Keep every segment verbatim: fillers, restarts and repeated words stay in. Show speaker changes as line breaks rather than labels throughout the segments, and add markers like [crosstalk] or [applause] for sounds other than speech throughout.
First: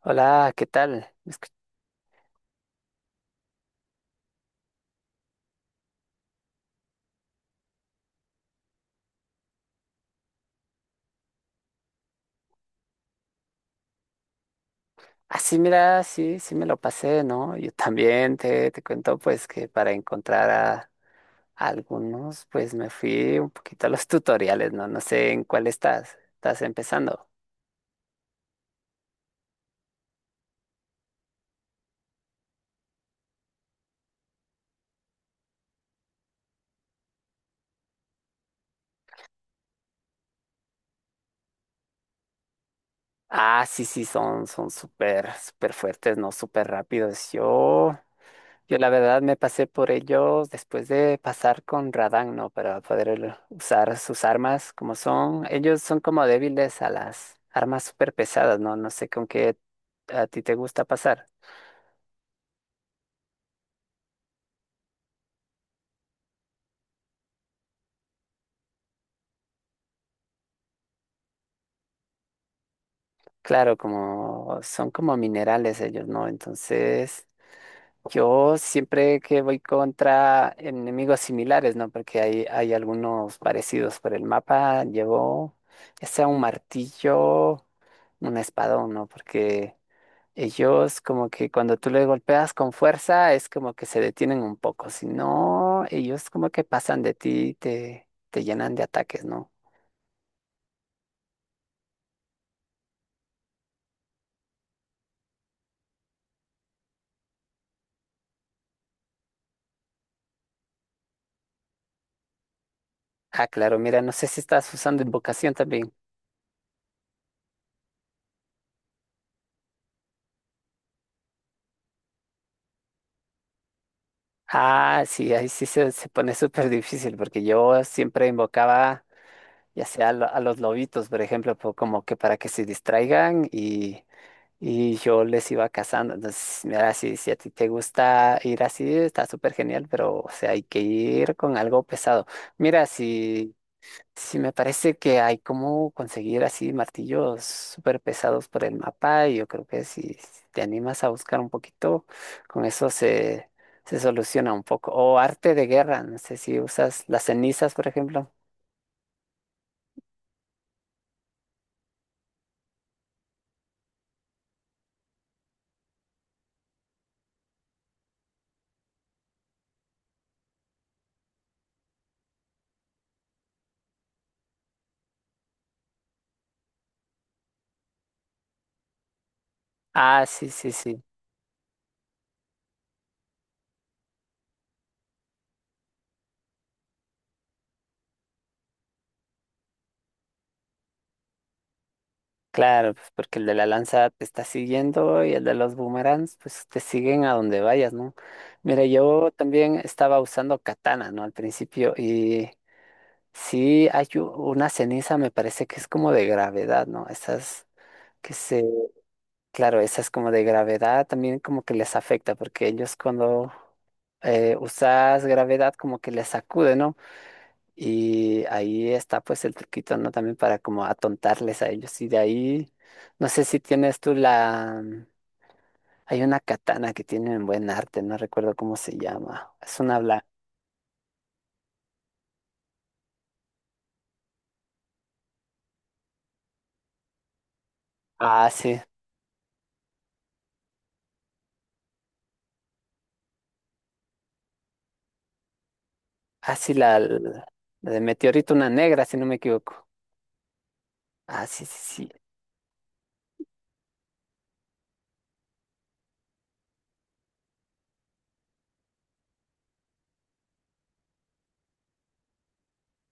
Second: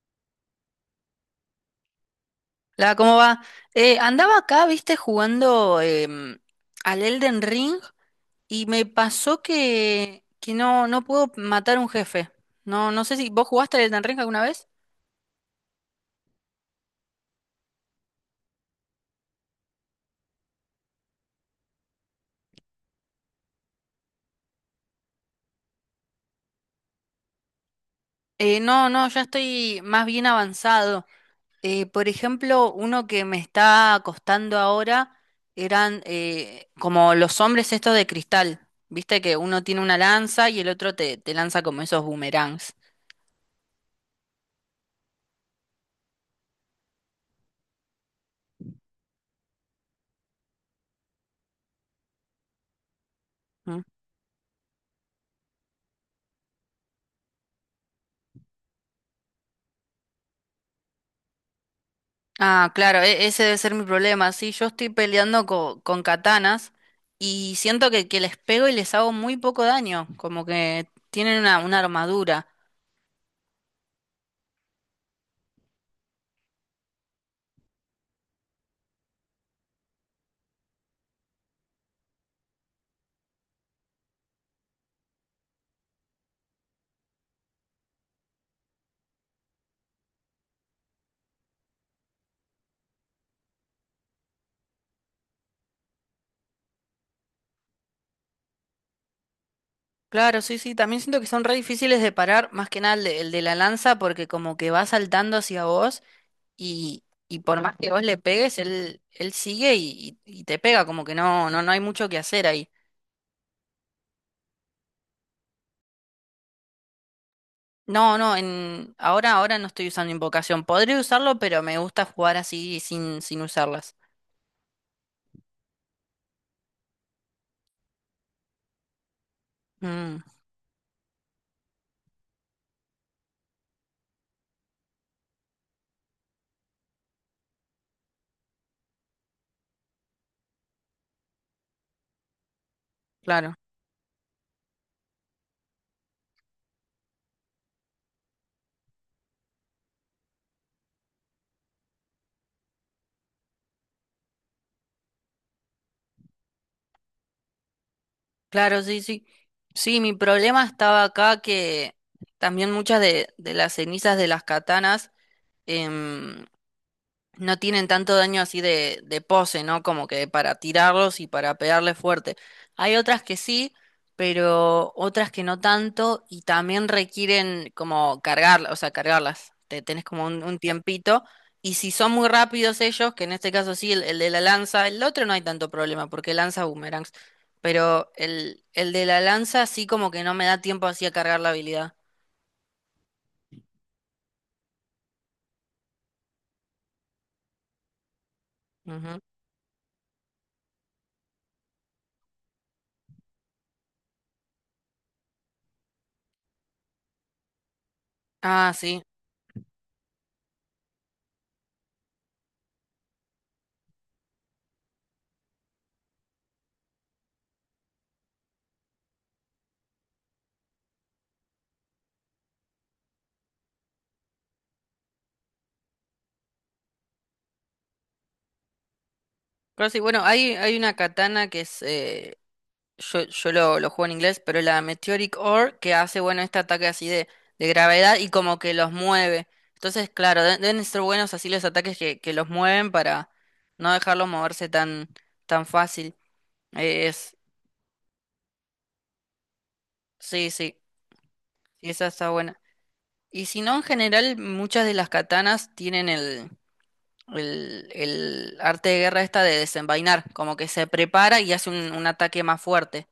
Hola, ¿qué tal? Escu-
La, ¿cómo va? Eh, andaba acá, viste, jugando em, al Elden Ring y me pasó que, que no, no puedo matar un jefe. No, no sé si vos jugaste al Elden Ring alguna vez.
Ah, sí, mira, sí, sí me lo pasé, ¿no? Yo también te, te cuento, pues, que para encontrar a, a algunos, pues, me fui un poquito a los [laughs] tutoriales, ¿no? No sé en cuál estás, estás empezando.
Eh, no, no, Ya estoy más bien avanzado. Eh, por ejemplo, uno que me está costando ahora eran eh, como los hombres estos de cristal. Viste que uno tiene una lanza y el otro te, te lanza como esos boomerangs.
Ah, sí, sí, son, son súper, súper fuertes, ¿no? Súper rápidos. Yo Yo la verdad me pasé por ellos después de pasar con Radan, ¿no? Para poder el-
¿Mm?
usar sus armas como son. Ellos son como débiles a las armas súper pesadas, ¿no? No sé con qué a ti te gusta pasar.
Ah, claro, e- ese debe ser mi problema. Sí, yo estoy peleando co- con katanas y siento que, que les pego y les hago muy poco daño, como que tienen una, una armadura.
Claro, como son como minerales ellos, ¿no? Entonces, yo siempre que voy contra enemigos similares, ¿no? Porque hay, hay algunos parecidos por el mapa, llevo ya sea un martillo, un espadón, ¿no? Porque... Ellos como que cuando tú le golpeas con fuerza es como que se detienen un poco, si no, ellos como que pasan de ti, y te, te llenan de ataques, ¿no?
Claro, sí, sí, también siento que son re difíciles de parar, más que nada el de, el de la lanza, porque como que va saltando hacia vos y, y por más que vos le pegues, él, él sigue y, y- y te pega, como que no, no, no hay mucho que hacer ahí.
Ah, claro, mira, no sé si estás usando invocación también.
No, no, en, ahora, ahora no estoy usando invocación. Podría usarlo, pero me gusta jugar así sin, sin usarlas.
Ah, sí, ahí sí se, se pone súper difícil porque yo siempre invocaba ya sea a,
Mm.
lo- a los lobitos, por ejemplo, po- como que para que se distraigan. Y yo les iba cazando. Entonces, mira, si, si a ti te gusta ir así, está súper genial, pero o sea, hay que ir con algo pesado. Mira, si,
Claro,
si me parece que hay como conseguir así martillos súper pesados por el mapa, y yo creo que si si te animas a buscar un poquito, con eso se, se soluciona un poco. O arte de guerra, no sé si usas las cenizas, por ejemplo.
claro, sí, sí. Sí, mi problema estaba acá que también muchas de, de las cenizas de las katanas em, no tienen tanto daño así de, de pose, ¿no? Como que para tirarlos y para pegarle fuerte. Hay otras que sí, pero otras que no tanto y también requieren como cargarlas, o sea, cargarlas. Te tenés
Ah,
como un,
sí,
un
sí, sí.
tiempito. Y si son muy rápidos ellos, que en este caso sí, el, el de la lanza, el otro no hay tanto problema porque lanza boomerangs, pero el, el de la lanza sí como que no me da tiempo así a cargar la habilidad.
Claro, pues porque el de la lanza te está siguiendo y el de los boomerangs, pues te siguen a donde vayas, ¿no? Mira,
Ujú.
yo también estaba usando katana, ¿no? Al principio y sí hay u- una ceniza, me parece que es como de gravedad, ¿no? Esas que se,
Ah, sí.
claro, esas como de gravedad también como que les afecta porque ellos cuando eh, usas gravedad como que les sacude, ¿no? Y ahí está pues el truquito, ¿no? También para como atontarles a ellos. Y de ahí, no sé si tienes tú la... mm, hay una katana que tienen buen arte, no recuerdo cómo se llama. Es
Pero
una
sí, bueno,
blanca.
hay, hay una katana que es eh, yo, yo lo, lo juego en inglés, pero la Meteoric Ore que hace, bueno, este ataque así de, de gravedad y
Ah,
como que
sí.
los mueve. Entonces, claro, de- deben ser buenos así los ataques que, que los mueven para no dejarlos moverse tan, tan fácil.
Ah, sí, la,
Eh,
la
es,
de meteorito, una negra, si no me equivoco.
sí, sí,
Ah, sí, sí,
esa
sí.
está buena. Y si no, en general, muchas de las katanas tienen el, el, el arte de guerra esta de desenvainar, como que se prepara y hace un, un ataque más fuerte.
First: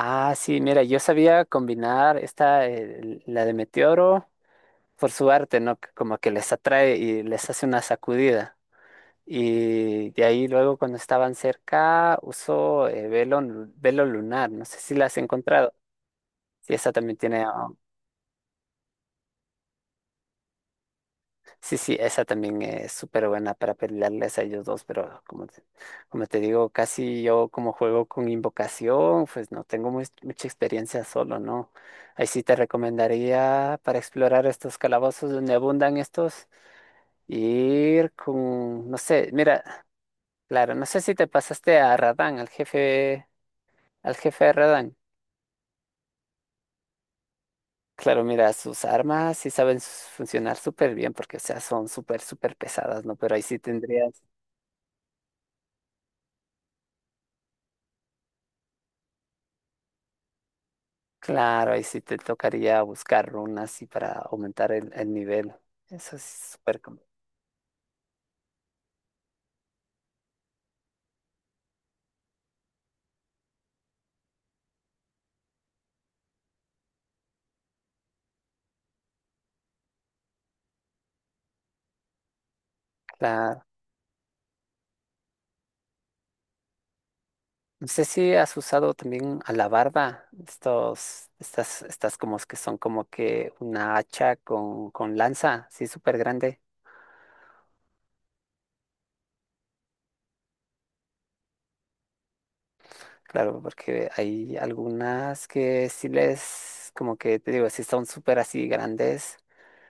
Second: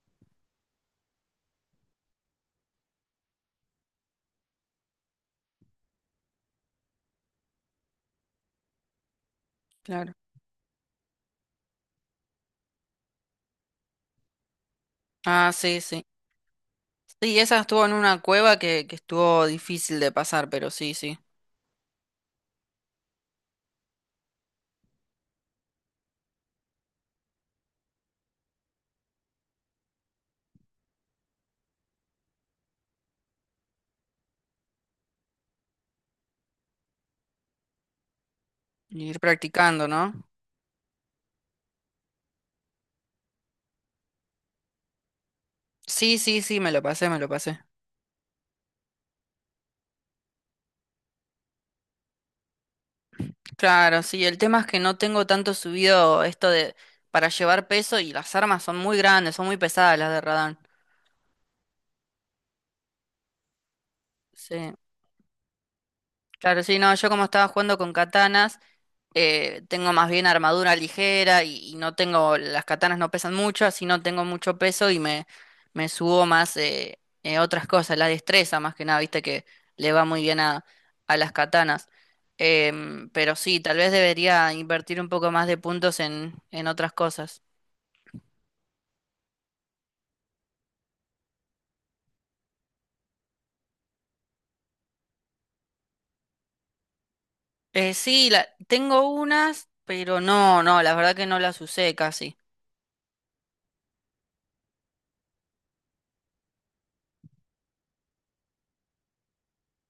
Ah, sí, mira, yo sabía combinar esta, eh, la de meteoro, por su arte, ¿no? Como que les atrae y les hace una sacudida. Y
Claro.
de ahí luego cuando estaban cerca usó eh, velo, lu- velo lunar, no sé si la has
Ah,
encontrado.
sí, sí.
Sí, esa también
Sí,
tiene,
esa
um,
estuvo en una cueva que, que estuvo difícil de pasar, pero sí, sí.
sí, sí, esa también es súper buena para pelearles a ellos dos, pero como te, como te digo, casi yo como juego con invocación, pues no tengo muy- mucha experiencia solo, ¿no? Ahí sí te recomendaría para explorar estos calabozos donde abundan estos, ir con, no
Ir
sé, mira,
practicando, ¿no?
claro, no sé si te pasaste a Radán, al jefe. Al jefe de Radan.
Sí, sí, sí, me lo pasé, me lo pasé.
Claro, mira, sus armas sí saben s- funcionar súper bien porque, o sea, son súper, súper pesadas, ¿no? Pero ahí sí
Claro,
tendrías,
sí, el tema es que no tengo tanto subido esto de para llevar peso y las armas son muy grandes, son muy pesadas las de Radán.
claro, ahí sí te tocaría buscar runas y para
Sí,
aumentar el, el nivel. Eso es
claro, sí,
súper
no,
complicado.
yo como estaba jugando con katanas, eh, tengo más bien armadura ligera y, y no tengo, las katanas no pesan mucho, así no tengo mucho peso y me, me subo más eh, eh, otras cosas, la destreza más que nada, viste que le va muy bien a, a las katanas. Em, pero sí,
Claro.
tal vez debería invertir un poco más de puntos en, en otras cosas.
No sé si has usado también alabarda, estos, estas, estas como que son como que una hacha con, con lanza, sí, súper grande.
Eh, sí, la, tengo unas, pero no, no, la verdad que no las usé casi.
Claro, porque hay algunas que sí les, como que te digo, sí son súper así grandes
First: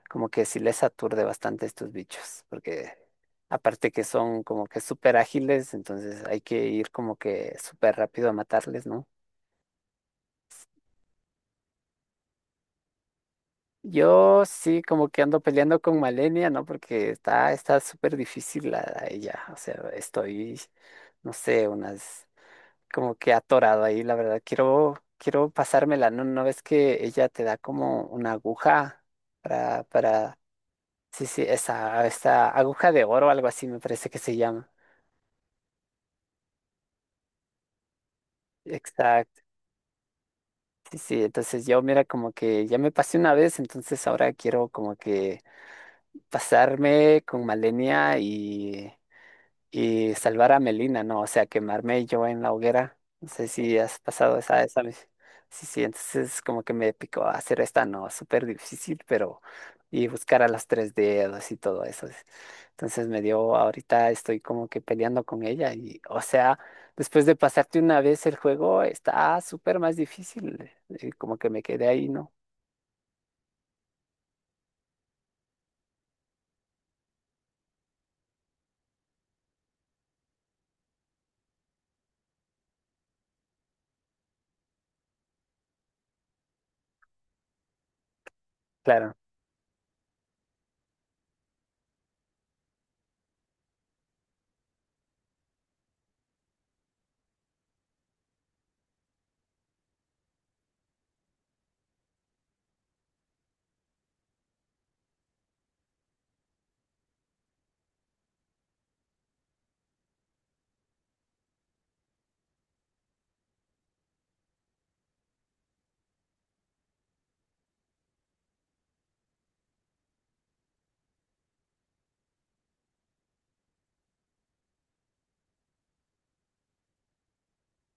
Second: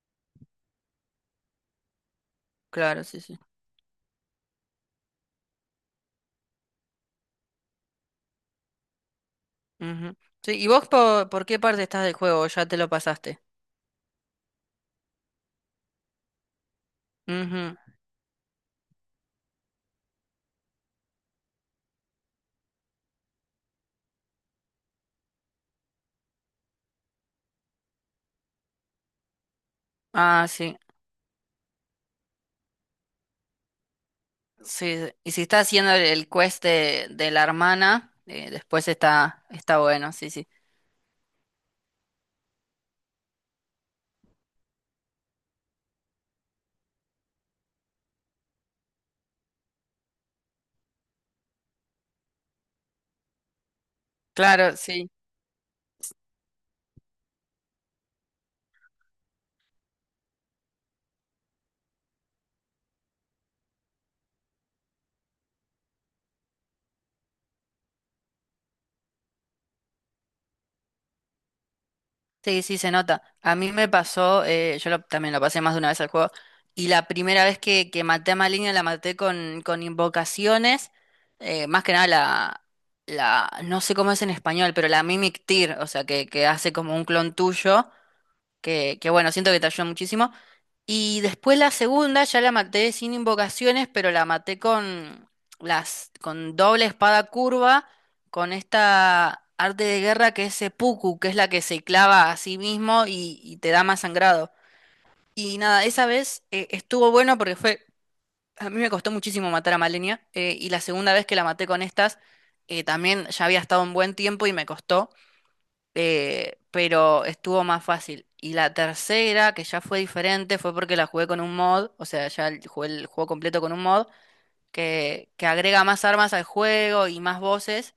como que sí les aturde bastante estos bichos, porque
Claro, sí, sí.
aparte que son como que súper ágiles, entonces hay que ir como que súper rápido a matarles, ¿no?
Ujú. Sí, ¿y vos po- por, qué parte estás del juego? ¿Ya te lo pasaste?
Yo sí como que ando peleando con Malenia, ¿no? Porque está
Ujú.
está súper difícil la, ella, o sea, estoy, no sé, unas, como que atorado ahí, la verdad, quiero, quiero pasármela, ¿no? ¿No ves que ella te da como una aguja para, para,
Ah, sí.
sí, sí, esa, esta aguja de oro, algo así me parece que se llama?
Sí, y si está haciendo el el quest de, de la hermana, eh, después
Exacto.
está, está bueno, sí, sí.
Sí, sí, entonces yo mira como que ya me pasé una vez, entonces ahora quiero como que pasarme con Malenia y y salvar a Melina, ¿no? O sea, quemarme yo en la hoguera. No sé si has pasado esa,
Claro,
esa. vez.
sí.
Sí, sí, entonces como que me picó hacer esta, no, súper difícil, pero y buscar a los tres dedos y todo eso. Entonces me dio, ahorita estoy como que peleando con ella y, o sea, después de pasarte una vez el juego, está súper más difícil. eh, Como que me quedé ahí, ¿no?
Sí, sí, se nota. A mí me pasó, eh, yo lo- también lo pasé más de una vez al juego, y la primera vez que, que maté a Maligna la maté con, con invocaciones, eh, más que nada la, la, no sé cómo es en español, pero la Mimic Tear, o sea, que, que hace como un clon tuyo, que, que
Claro.
bueno, siento que te ayuda muchísimo. Y después la segunda ya la maté sin invocaciones, pero la maté con las con doble espada curva, con esta arte de guerra que es seppuku, que es la que se clava a sí mismo y, y te da más sangrado. Y nada, esa vez eh, estuvo bueno porque fue a mí me costó muchísimo matar a Malenia, eh, y la segunda vez que la maté con estas eh, también ya había estado un buen tiempo y me costó, eh, pero estuvo más fácil. Y la tercera, que ya fue diferente, fue porque la jugué con un mod, o sea, ya el- jugué el juego completo con un mod, que, que agrega más armas al juego y más voces.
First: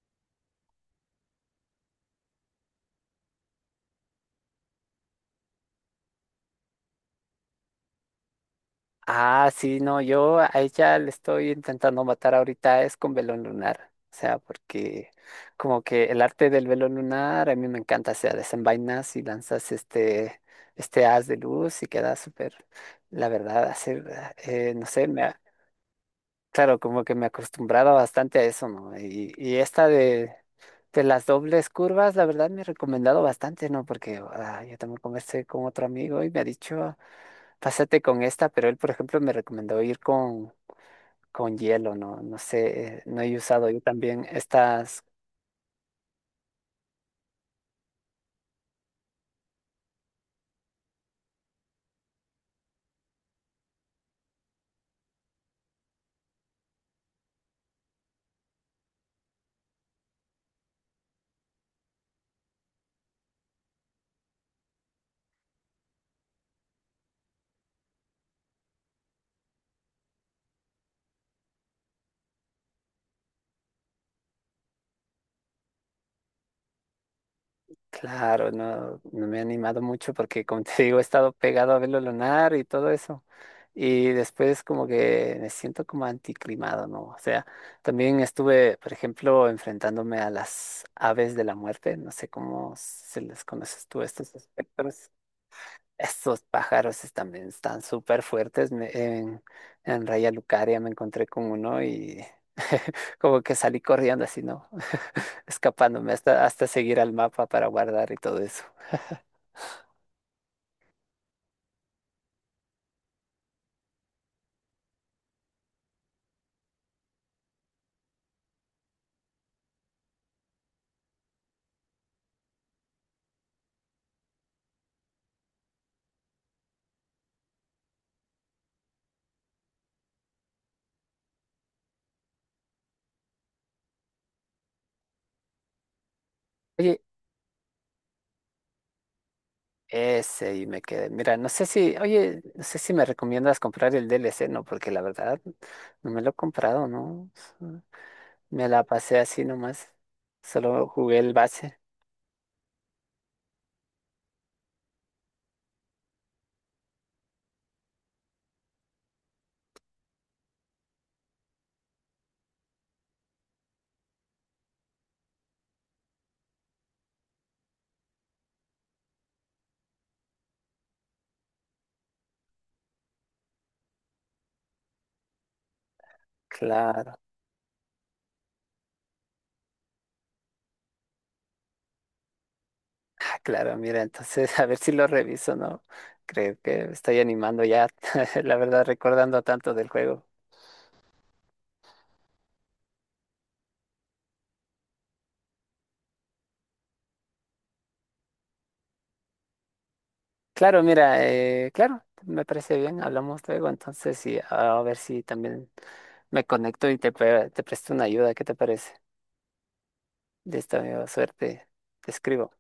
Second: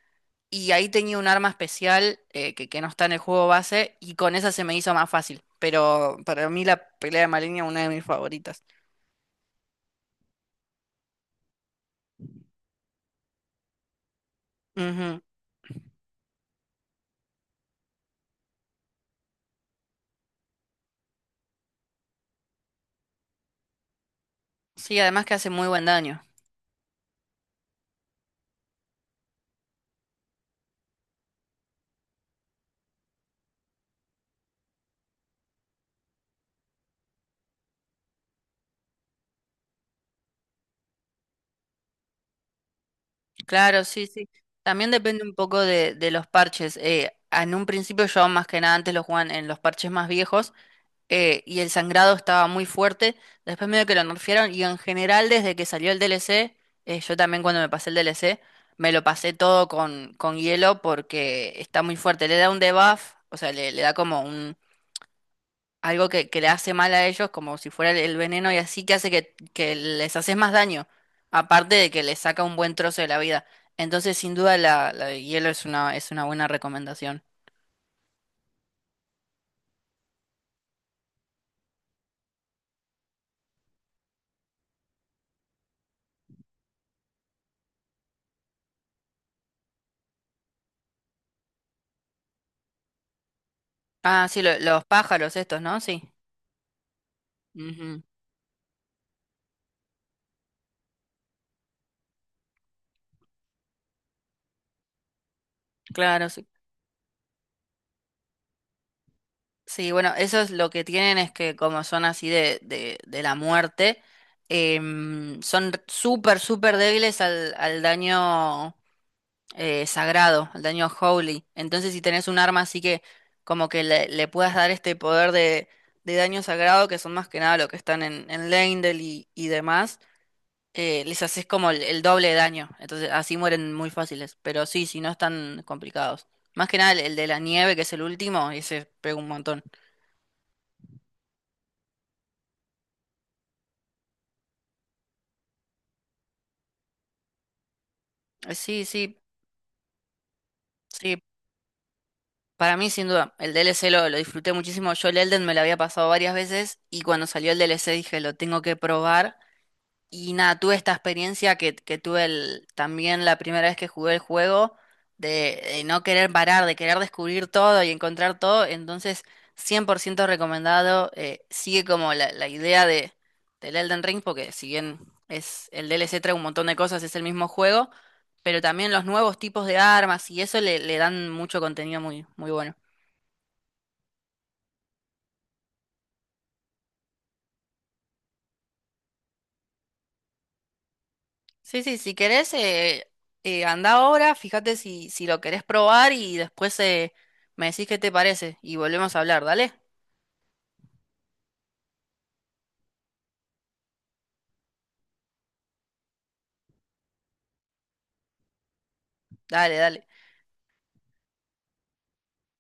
Y ahí tenía un arma especial eh, que, que no está en el juego base, y con esa se me hizo más fácil. Pero para mí la pelea de Malenia es una de mis favoritas.
Ah, sí, no, yo a ella le estoy intentando matar ahorita es con velo lunar. O sea, porque
Ujú.
como que el arte del velo lunar a mí me encanta. O sea, desenvainas y lanzas este, este haz de luz y queda súper, la verdad, hacer, eh, no
Sí,
sé, me,
además que
ha-
hace muy buen daño.
claro, como que me he acostumbrado bastante a eso, ¿no? Y, y esta de, de las dobles curvas, la verdad me he recomendado bastante, ¿no? Porque ah, yo también conversé con otro amigo y me ha dicho. Pásate con esta, pero él, por ejemplo, me recomendó ir con, con hielo, no, no sé, eh, no he usado yo
Claro, sí,
también
sí. También
estas,
depende un poco de, de los parches. Eh, en un principio yo más que nada antes lo jugaban en los parches más viejos. Eh, y el sangrado estaba muy fuerte. Después medio que lo nerfearon y en general desde que salió el D L C. Eh, yo también cuando me pasé el D L C, me lo pasé todo con, con hielo porque está muy fuerte. Le da un debuff, o sea, le, le da como un algo que, que le hace mal a ellos, como si fuera el, el veneno y así que hace que, que les haces más daño, aparte de que les saca un buen trozo de la vida. Entonces, sin duda, la, la de hielo es una, es una buena recomendación.
claro, no, no me he animado mucho porque, como te [laughs] digo, he estado pegado a verlo lunar y todo eso. Y después como que me siento como anticlimado, ¿no? O sea, también estuve, por ejemplo, enfrentándome a las aves de la muerte, no sé cómo se les conoces tú
Ah,
estos
sí, lo- los
espectros.
pájaros estos, ¿no? Sí.
Estos pájaros están, bien- están
Ujú.
súper fuertes. me- en, en Raya Lucaria me encontré con uno y [laughs] como que salí corriendo así, ¿no? [laughs] Escapándome
Claro,
hasta,
sí.
hasta seguir al mapa para guardar y todo eso.
Sí, bueno, eso es lo que tienen es que como son así de, de, de la muerte, em, son súper, súper débiles al, al daño eh, sagrado, al daño holy. Entonces si tenés un arma así que como que le, le puedas dar este poder de, de daño sagrado, que son más que nada lo que están en, en Leyndell y, y demás, eh, les haces como el, el doble de daño. Entonces así mueren muy fáciles, pero sí, si no están complicados. Más que nada el,
Oye,
el de la nieve, que es el último, ese pega un montón.
ese y me quedé. Mira, no sé si, oye, no sé si me recomiendas comprar el D L C, ¿no? Porque la verdad no me lo he comprado, ¿no?
Eh,
Me la
Sí,
pasé
sí,
así nomás. Solo jugué
sí.
el base.
Para mí, sin duda, el D L C lo, lo disfruté muchísimo. Yo el Elden me lo había pasado varias veces y cuando salió el D L C dije, lo tengo que probar. Y nada, tuve esta experiencia que, que tuve el- también la primera vez que jugué el juego, de, de no querer parar, de querer descubrir todo y encontrar todo. Entonces, cien por ciento recomendado. Eh, sigue como la, la idea de, del Elden Ring, porque si bien es el D L C trae un montón de cosas,
Claro.
es el mismo juego, pero también los nuevos tipos de armas y eso le, le dan mucho contenido muy, muy bueno.
Ah, claro, mira, entonces [laughs] a ver si lo reviso, ¿no? Creo que me estoy animando ya, [laughs] la verdad, recordando tanto del juego.
Sí, sí, si querés, eh, eh, anda ahora, fíjate si, si lo querés probar y después eh, me decís qué te parece y volvemos a hablar, ¿dale?
Claro, mira, eh, claro, me parece bien, hablamos luego, entonces y a ver si también me conecto y te, pre- te presto una ayuda, ¿qué te parece?
Dale, dale.
Listo, amigo, suerte, te escribo.